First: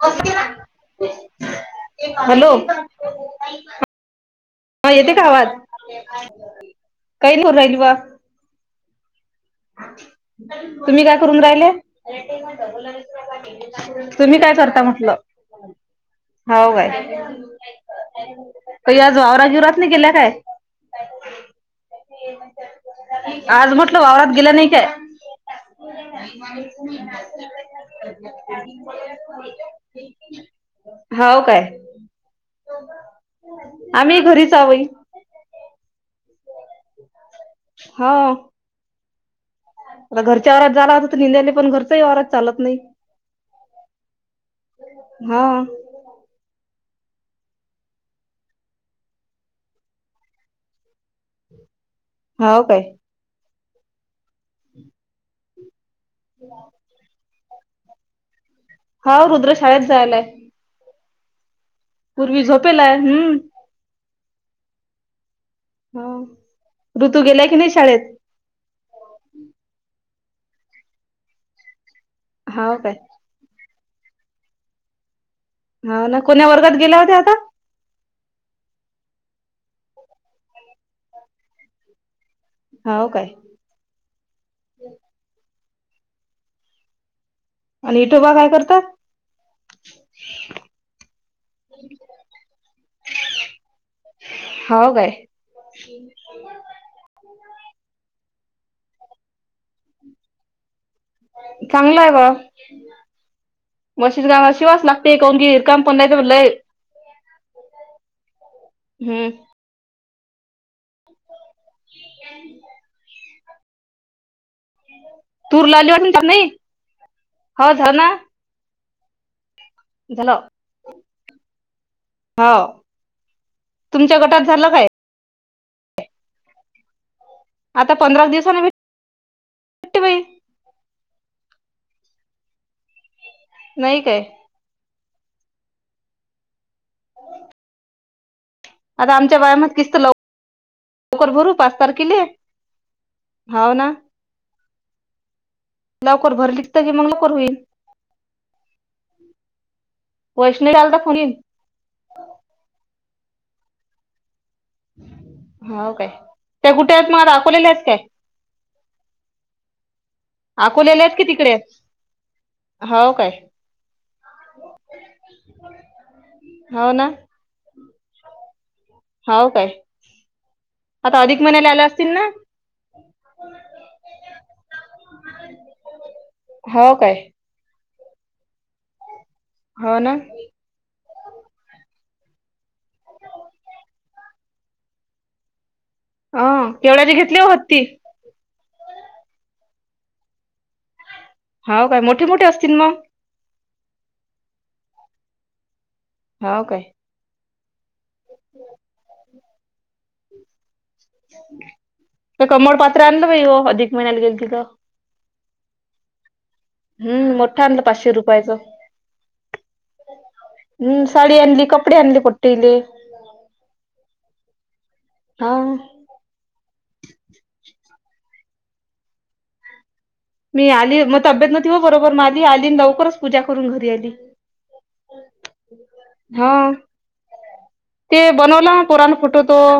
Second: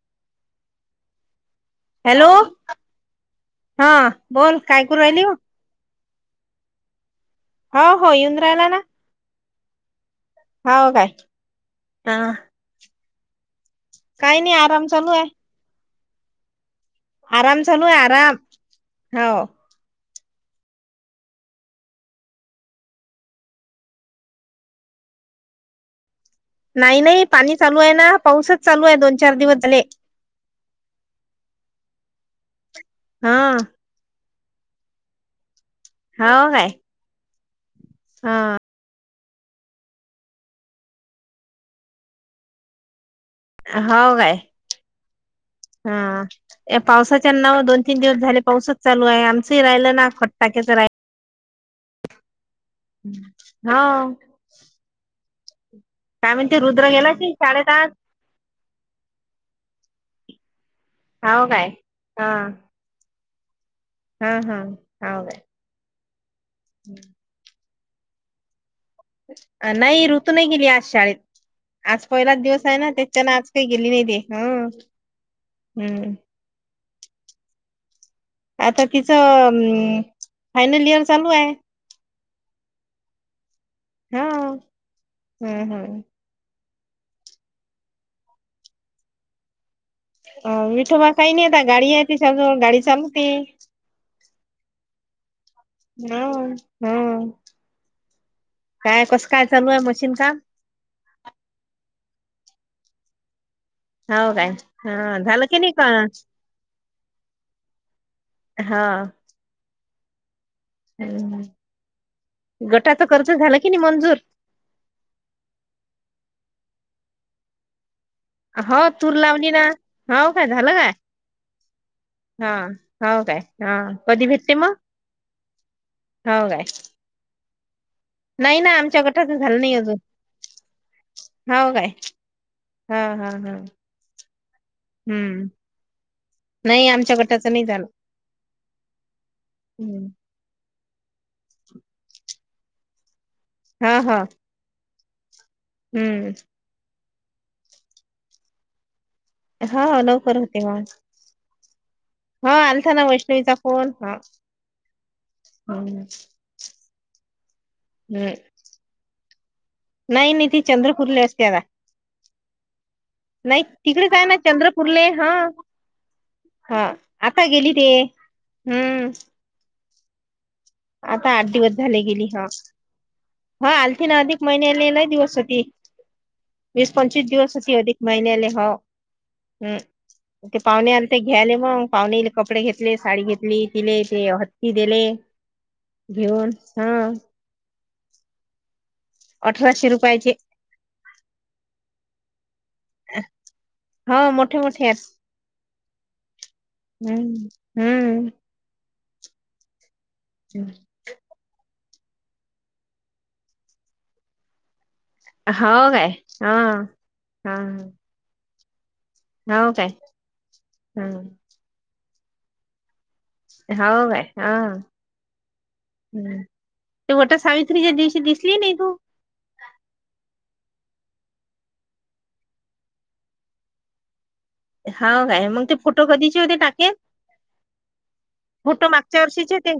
[unintelligible] Hello, हा बोल काय ह करू येते का राहिली आवाज? काही नाही करून राहिली हा बा. हो येऊन राहिला ना? तुम्ही काय करून राहिलेत? हा तुम्ही काय नाही करता? आराम चालू म्हटलं आहे हाव काय आराम चालू आहे आराम काही आज हो वावरा गिवरात तुम्ही गेल्या काय आज म्हटल वावतरात गेला नाही काय. [inaudible] नाही नाही पाणी चालू आहे ना पाऊसच चालू आहे दोन चार दिवस झाले हाव काय हा आम्ही घरीच आव बाई हो काय हाव. हा म्हटल घरच्या वावरात जालागत होत पण तर निेंदायले पण घरच्या वावरात चालत नाही. होव काय? हा हा. या पावसाच्या नाव दोन तीन दिवस झाले पाऊसच चालू आहे आमचंही राहिलं ना खत टाक्याचं राहिल. हव काय? हा. काय म्हणते रुद्र गेला की शाळेत आज. हाव रुद्र शाळेत जायेलाय. हाव काय? हा पूर्वी झोपेलाय हम्म. हा हा हव काय. हव, ऋतू गेलाय की नाही शाळेत? नाही ऋतू नाही गेली आज शाळेत आज पहिलाच दिवस आहे हाव ना काय त्याच्यान आज काही गेली नाही ते ह. हाव ना कोणा वर्गात गेल्याव त्या आता? आता तिचं फायनल इयर चालू आहे. हो काय? हा हम्म हम्म. आणि इटोबा काय करतय? अ विठोबा काही नाही आता गाडी आहे त्येच्या जवळ गाडी चालवते. हो काय. हो हो, काय कसं काय चालू आहे मशीन काम? चांगलंय ग. मशीन हो काय कामास शिवास लागते हा कावण झालं की नाही का कंपनी नाय तर मग लय हा. हम्म हम्म गटाच कर्ज झाला की नाही मंजूर? तूर लावली वाटत तुमच्यात नाही, हो झाल ना. हो तूर लावली ना, हो काय झालं काय? हो हा, हो काय? हा तुमच्या कधी गटात भेटते झालं मग? काय हो काय. आता पंधरा नाही दिवसाने ना आमच्याकड टच झाल नाही अजून भेटते बाई हो काय हा हा ह. नाही काय? हम्म नाही आमच्या गटाच नाही झालं. आता आमच्या बाया म्हणत किस्त हम्म लवकर भरू पाच तारखेली. हा हा. हम्म लवकर भरलि तरी मग लवकर होईल. हा लव वैष्ववीचा आला तर फोन येईल. हो आलता ना वैष्णवीचा फोन हा. हो हम्म काय, त्या कुठे आहेत मग आता अकोल्याला आहेत काय? हम्म नाही नि ती अकोलेल्या आहेत की चंद्रपूरल असते तिकडे आता. आहेत हो काय. नाही तिकडच हाय ना चंद्रपूरले हा हा हो आ ना आता गेली ते हम्म. हो काय आता अधिक आठ महिन्याला दिवस आल्या झाले असतील गेली ना? हा हा आलती ना अधिक महिनेले लय दिवस होती, वीस हो काय पंचवीस दिवस होती अधिक महिन्याले होव हम्म. हो ना ते पाहुणे आलते घ्यायले मग पाहुणेले कपडे घेतले, साडी घेतली, तिले ते हत्ती दिले. अ घेऊन हा केवड्याचे घेतले ओ हत्ती? अठराशे रुपयाचे. हो काय मोठे मोठे असतील मग? हां मोठे मोठे आहेत. हो काय. हम्म हम्म. [inaudible] [inaudible] ते कमळ पात्र आणलं बाई हो अधिक महिन्याला गेलते तर. हो काय हा हम्म हा मोठ आणला पाचशे रुपयाच. हो काय हम्म ह साडी आणली, कपडे आणली पोट्टीली. हो काय हं. हां हम्मं ते गटां सावित्रीच्यां दिवशी दिसली नाहीं तूं मी आंली मंग तब्येत नती वं बरोबर मं आंली आंली लवकरचं पूजा करूंन घरी आंली हां कायं मंग ते फोटो कधींचे हा होते टाकेल ते बनवला कुंट पोरानं मागच्यां फोटो वर्षीचे तो ते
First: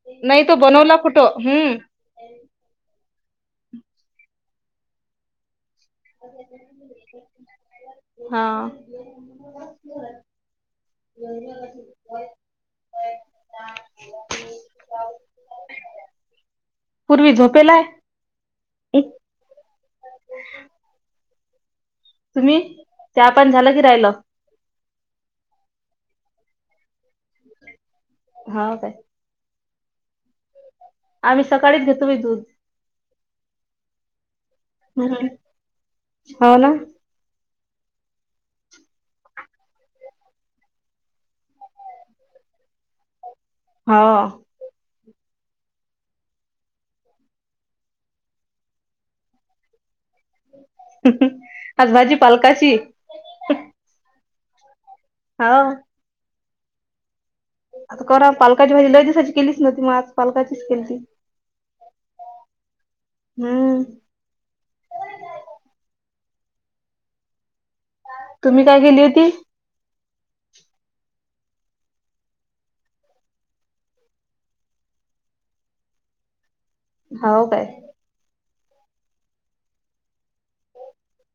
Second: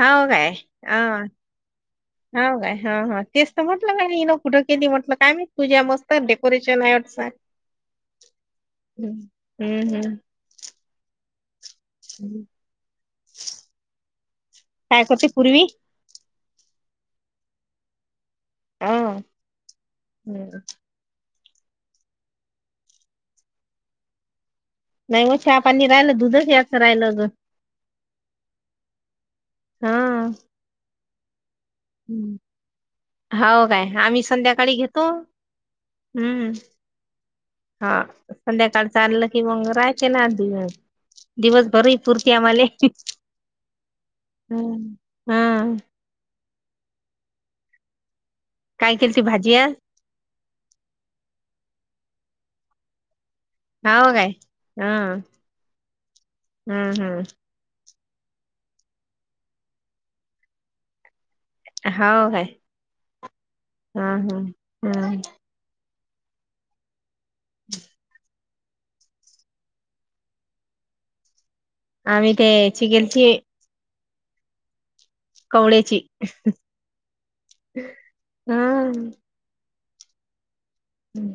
हांव नाही कायं तो बनवला फोटो अहं हम्म हां कायं हां हां तेचं तरं म्हटलं कायं नं कुठं केली म्हटलं कायं मी तुझ्या मसं डेकोरेशन आहेटं हा हम्मं हम्मं ये हम्मं कायं करंची पूर्वी पूर्वी झोपेलांय हम्मं हम्मं तुम्हीं त्यां आपणं झालं की राहिलं नाहीं मंग हां पाणी राहिलं दुधंच याचं राहिलं अगं हां कायं हा. आम्हीं सकाळींच घेतो मी दूधं हो कायं आम्हीं संध्याकांळी घेतो हम्मं हो ना हां संध्याकांळ चाललं की मगं राहां कां नां आंधी दिवसंभर पूरती आम्हांला हां हम्मं हम्मं कायं केली ती भाजीयां आंज भाजी पालकांची हवं कायं हां हां हम्मं हम्मं आंता करां पालकांची भाजी लंय दिसांची केलीच नव्हती मंग आंज पालकांचीच केली ती हो हे हम्म हां हंम हम्मं हम्मं तुम्हीं कायं केली होती आम्हीं ते चिकेलची कावळ्यांची हो कायं हां हं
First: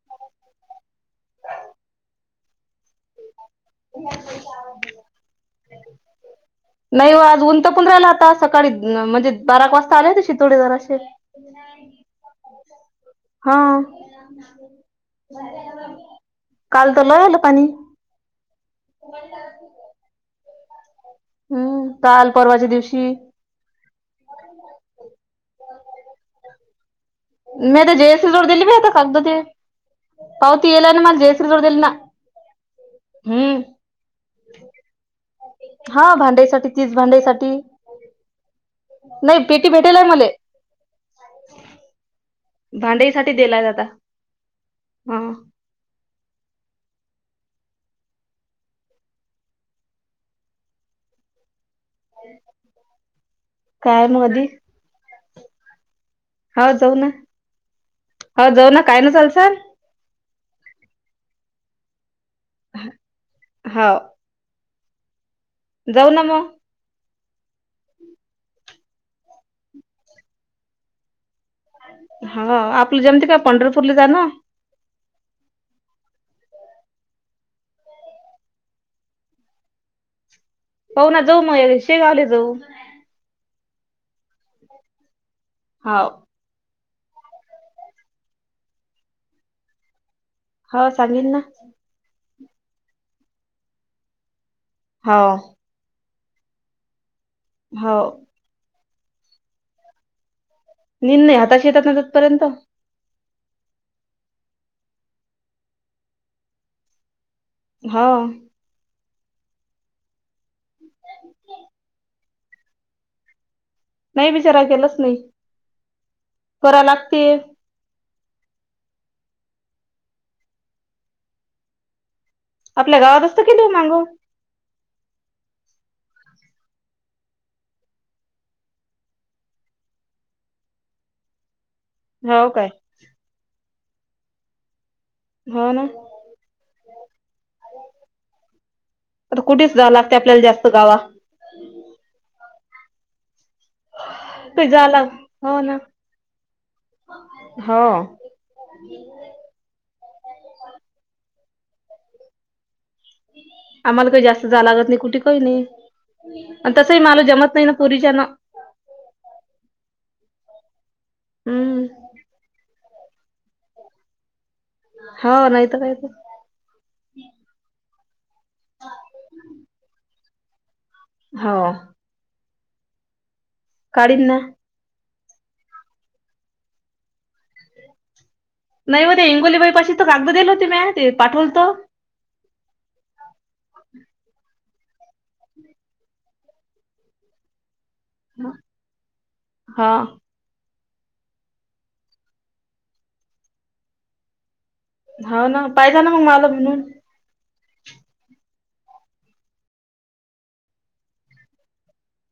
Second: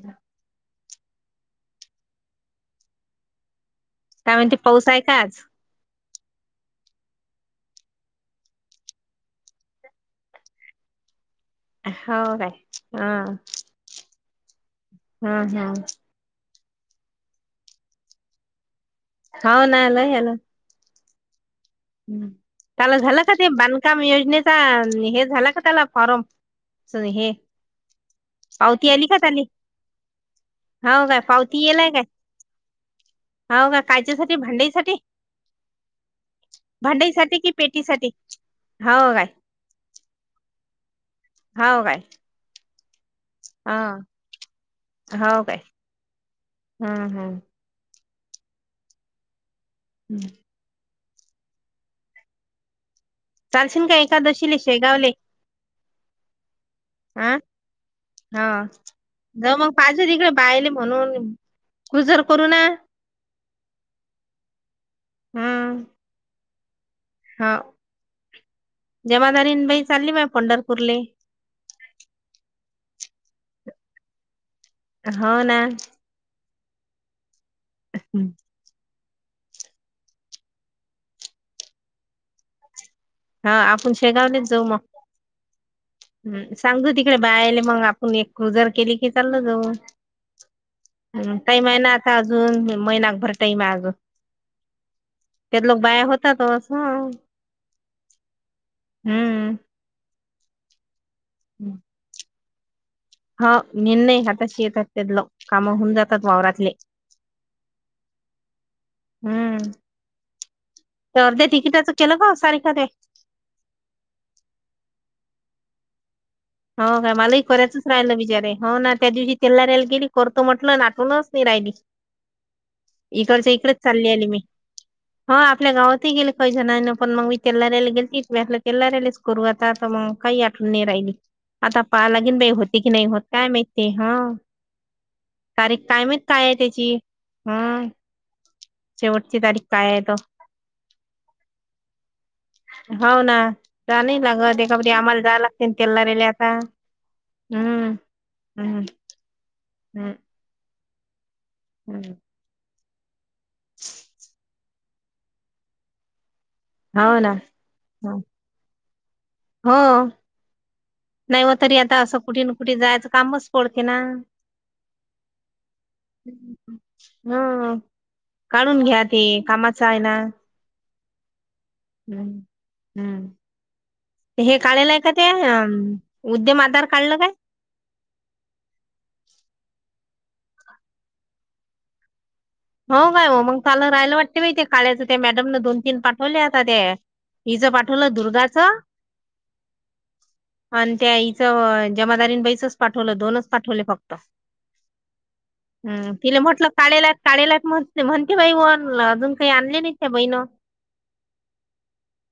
त्यांमुळे ते पाऊस आहे कांच हम्मं नाहीं हो आंज उंत पणं राहिला आंता सकाळीं म्हणजे बाराक वाजतां आले होते शे तोडे जरां असे हो कायं हे हां हम्मं हां कांल तरं लोयलं पाणी हो नालां यालां हम्मं हम् काल झालं ते बांधकाम योजनेचा हे झाला का त्याला फॉर्म हे. मी ते जेस दोड दिली पावती वहता आली का कागद ते. त्याली पावती येला ना हो मला काय जयश्रीकड दिली ना. हम्म हाव का कायच्यासाठी भांडईसाठी? हा भांडईसाठी. भांडईसाठी कि पेटीसाठी हो काय? नाही पेटी भेटेलय मले. हव काय? भांडईसाठी. हा हाव काय हम्म हम्म. हम्म. [inaudible] चालशिन काय मग आधी एकादशीले शेगावले? हो जाऊ ना हा हो जाऊ ना काय ना चालसल. माझ तिकडे बायल म्हणून गुजर करू ना हो. जाऊ ना म. हा जमादारीन बाई चालली बा पंढरपूरले. हा आपल जमती का पंढरपूरले जान? हो ना. हम्म. पाहू ना जाऊ मग यावेळेस शेगावले जाऊ. हा आपण शेगावलेच जाऊ मग. हो. हम् सांगतू तिकडे बायले मग आपण एक क्रुजर केली की चाललं जाऊ. हो सांगेन हम टाईम आहे ना आता अजून महिनाकभर टाईम आहे अजून. हो. त्यात लोक बाया होतातच हा. हो. हम्म. निंद नाही आता शेतात ना ततपर्यंत. हा निर्णय हातशी येतात त्यातलं काम होऊन जातात वावरातले. हा. हम्म ते अर्ध्या तिकिटाचं केलं का सारिका ते? नाही विचारा केलाच नाही. करा हो काय लागते मलाही करायचं राहिलं बिचारे हो ना त्या दिवशी तेला राहिला गेली करतो म्हटलं आठवणच नाही राहिली. आपल्या गावातच त केलं मागं. हो आपल्या गावातही गेले काही जण नाही पण मग मी किल्लारी गेली त मी आपलं किल्लारीच करूता आता मग. काही आठवून नाही राहिली आता पाहालागीन हो बाई काय होती की नाही होत काय माहित हा. हो ना तारीख काय माहित काय आहे त्याची हम. आता कुठेच जावं तर लागते आपल्याला जास्त गावा. हो ना जा नाही लागत एखप आम्हाला जा लागते तेलला रेल्या. हा. हम्. हम्म. आम्हाला काही जास्त जाला लागत नाही कुठे काही नाही. तसही मालू जमत नाही ना पुरीच्या ना हा. नाही म तरी हम्म आता असं कुठे ना कुठे जायचं कामच पडते ना. हो नाही तर काहीत. हा काढून घ्या ते कामाच आहे ना. हो. हम्म हम्म. कडील ना. काढलाय का ते उद्यम आधार काढलं काय. नाही मग ते हिंगोलीबाईपाशी तर कागद दिलं होती म ते पाठवलत. हो काय हो मग चाल राहायला वाटते माहि ते काळचं ते मॅडम न दोन तीन पाठवले आता ते. हिचं पाठवलं दुर्गाच. हा आणि त्या आईचं जमादारीन बाईचच पाठवलं दोनच पाठवले फक्त हाव ना पाहिजा ना हम् मग तिला मला म्हटलं म्हणून काळेला काढला म्हते म्हणते बाईण अजून काही आणले नाही त्या बई न.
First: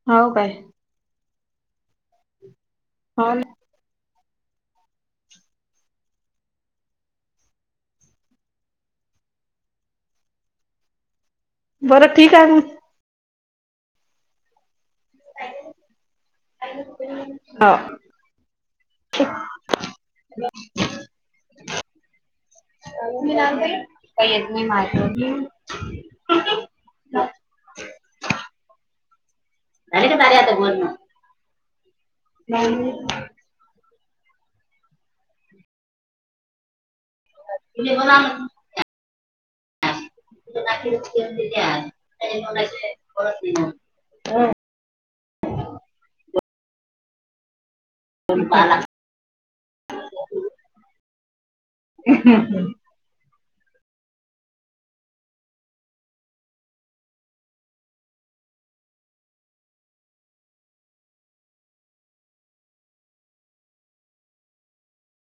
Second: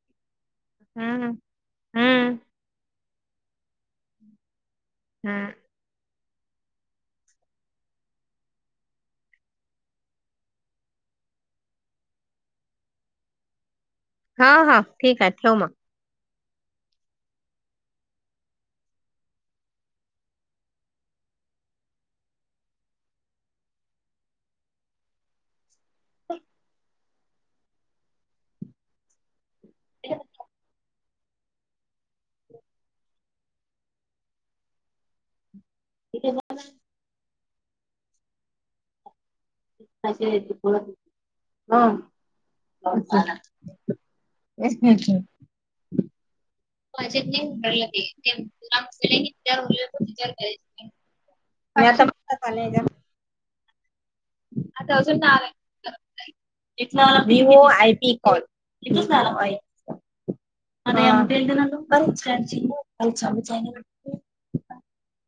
हो काय. हा. [inaudible] हा. बरं ठीक आहे. हा हा ठीक आहे ठेव मग. हो. [inaudible] मी काही येत नाही मारत. [inaudible] नाही. [inaudible] [inaudible] [inaudible] [inaudible] [inaudible] [inaudible] इला वाला विवो आयटी कॉलल सारा आहेय. [inaudible]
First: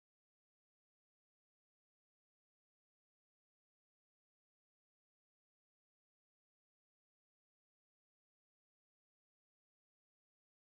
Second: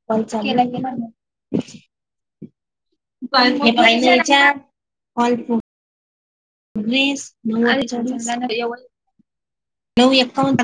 [inaudible] पाणी पाणी चया [inaudible] [inaudible] नऊ एकावन.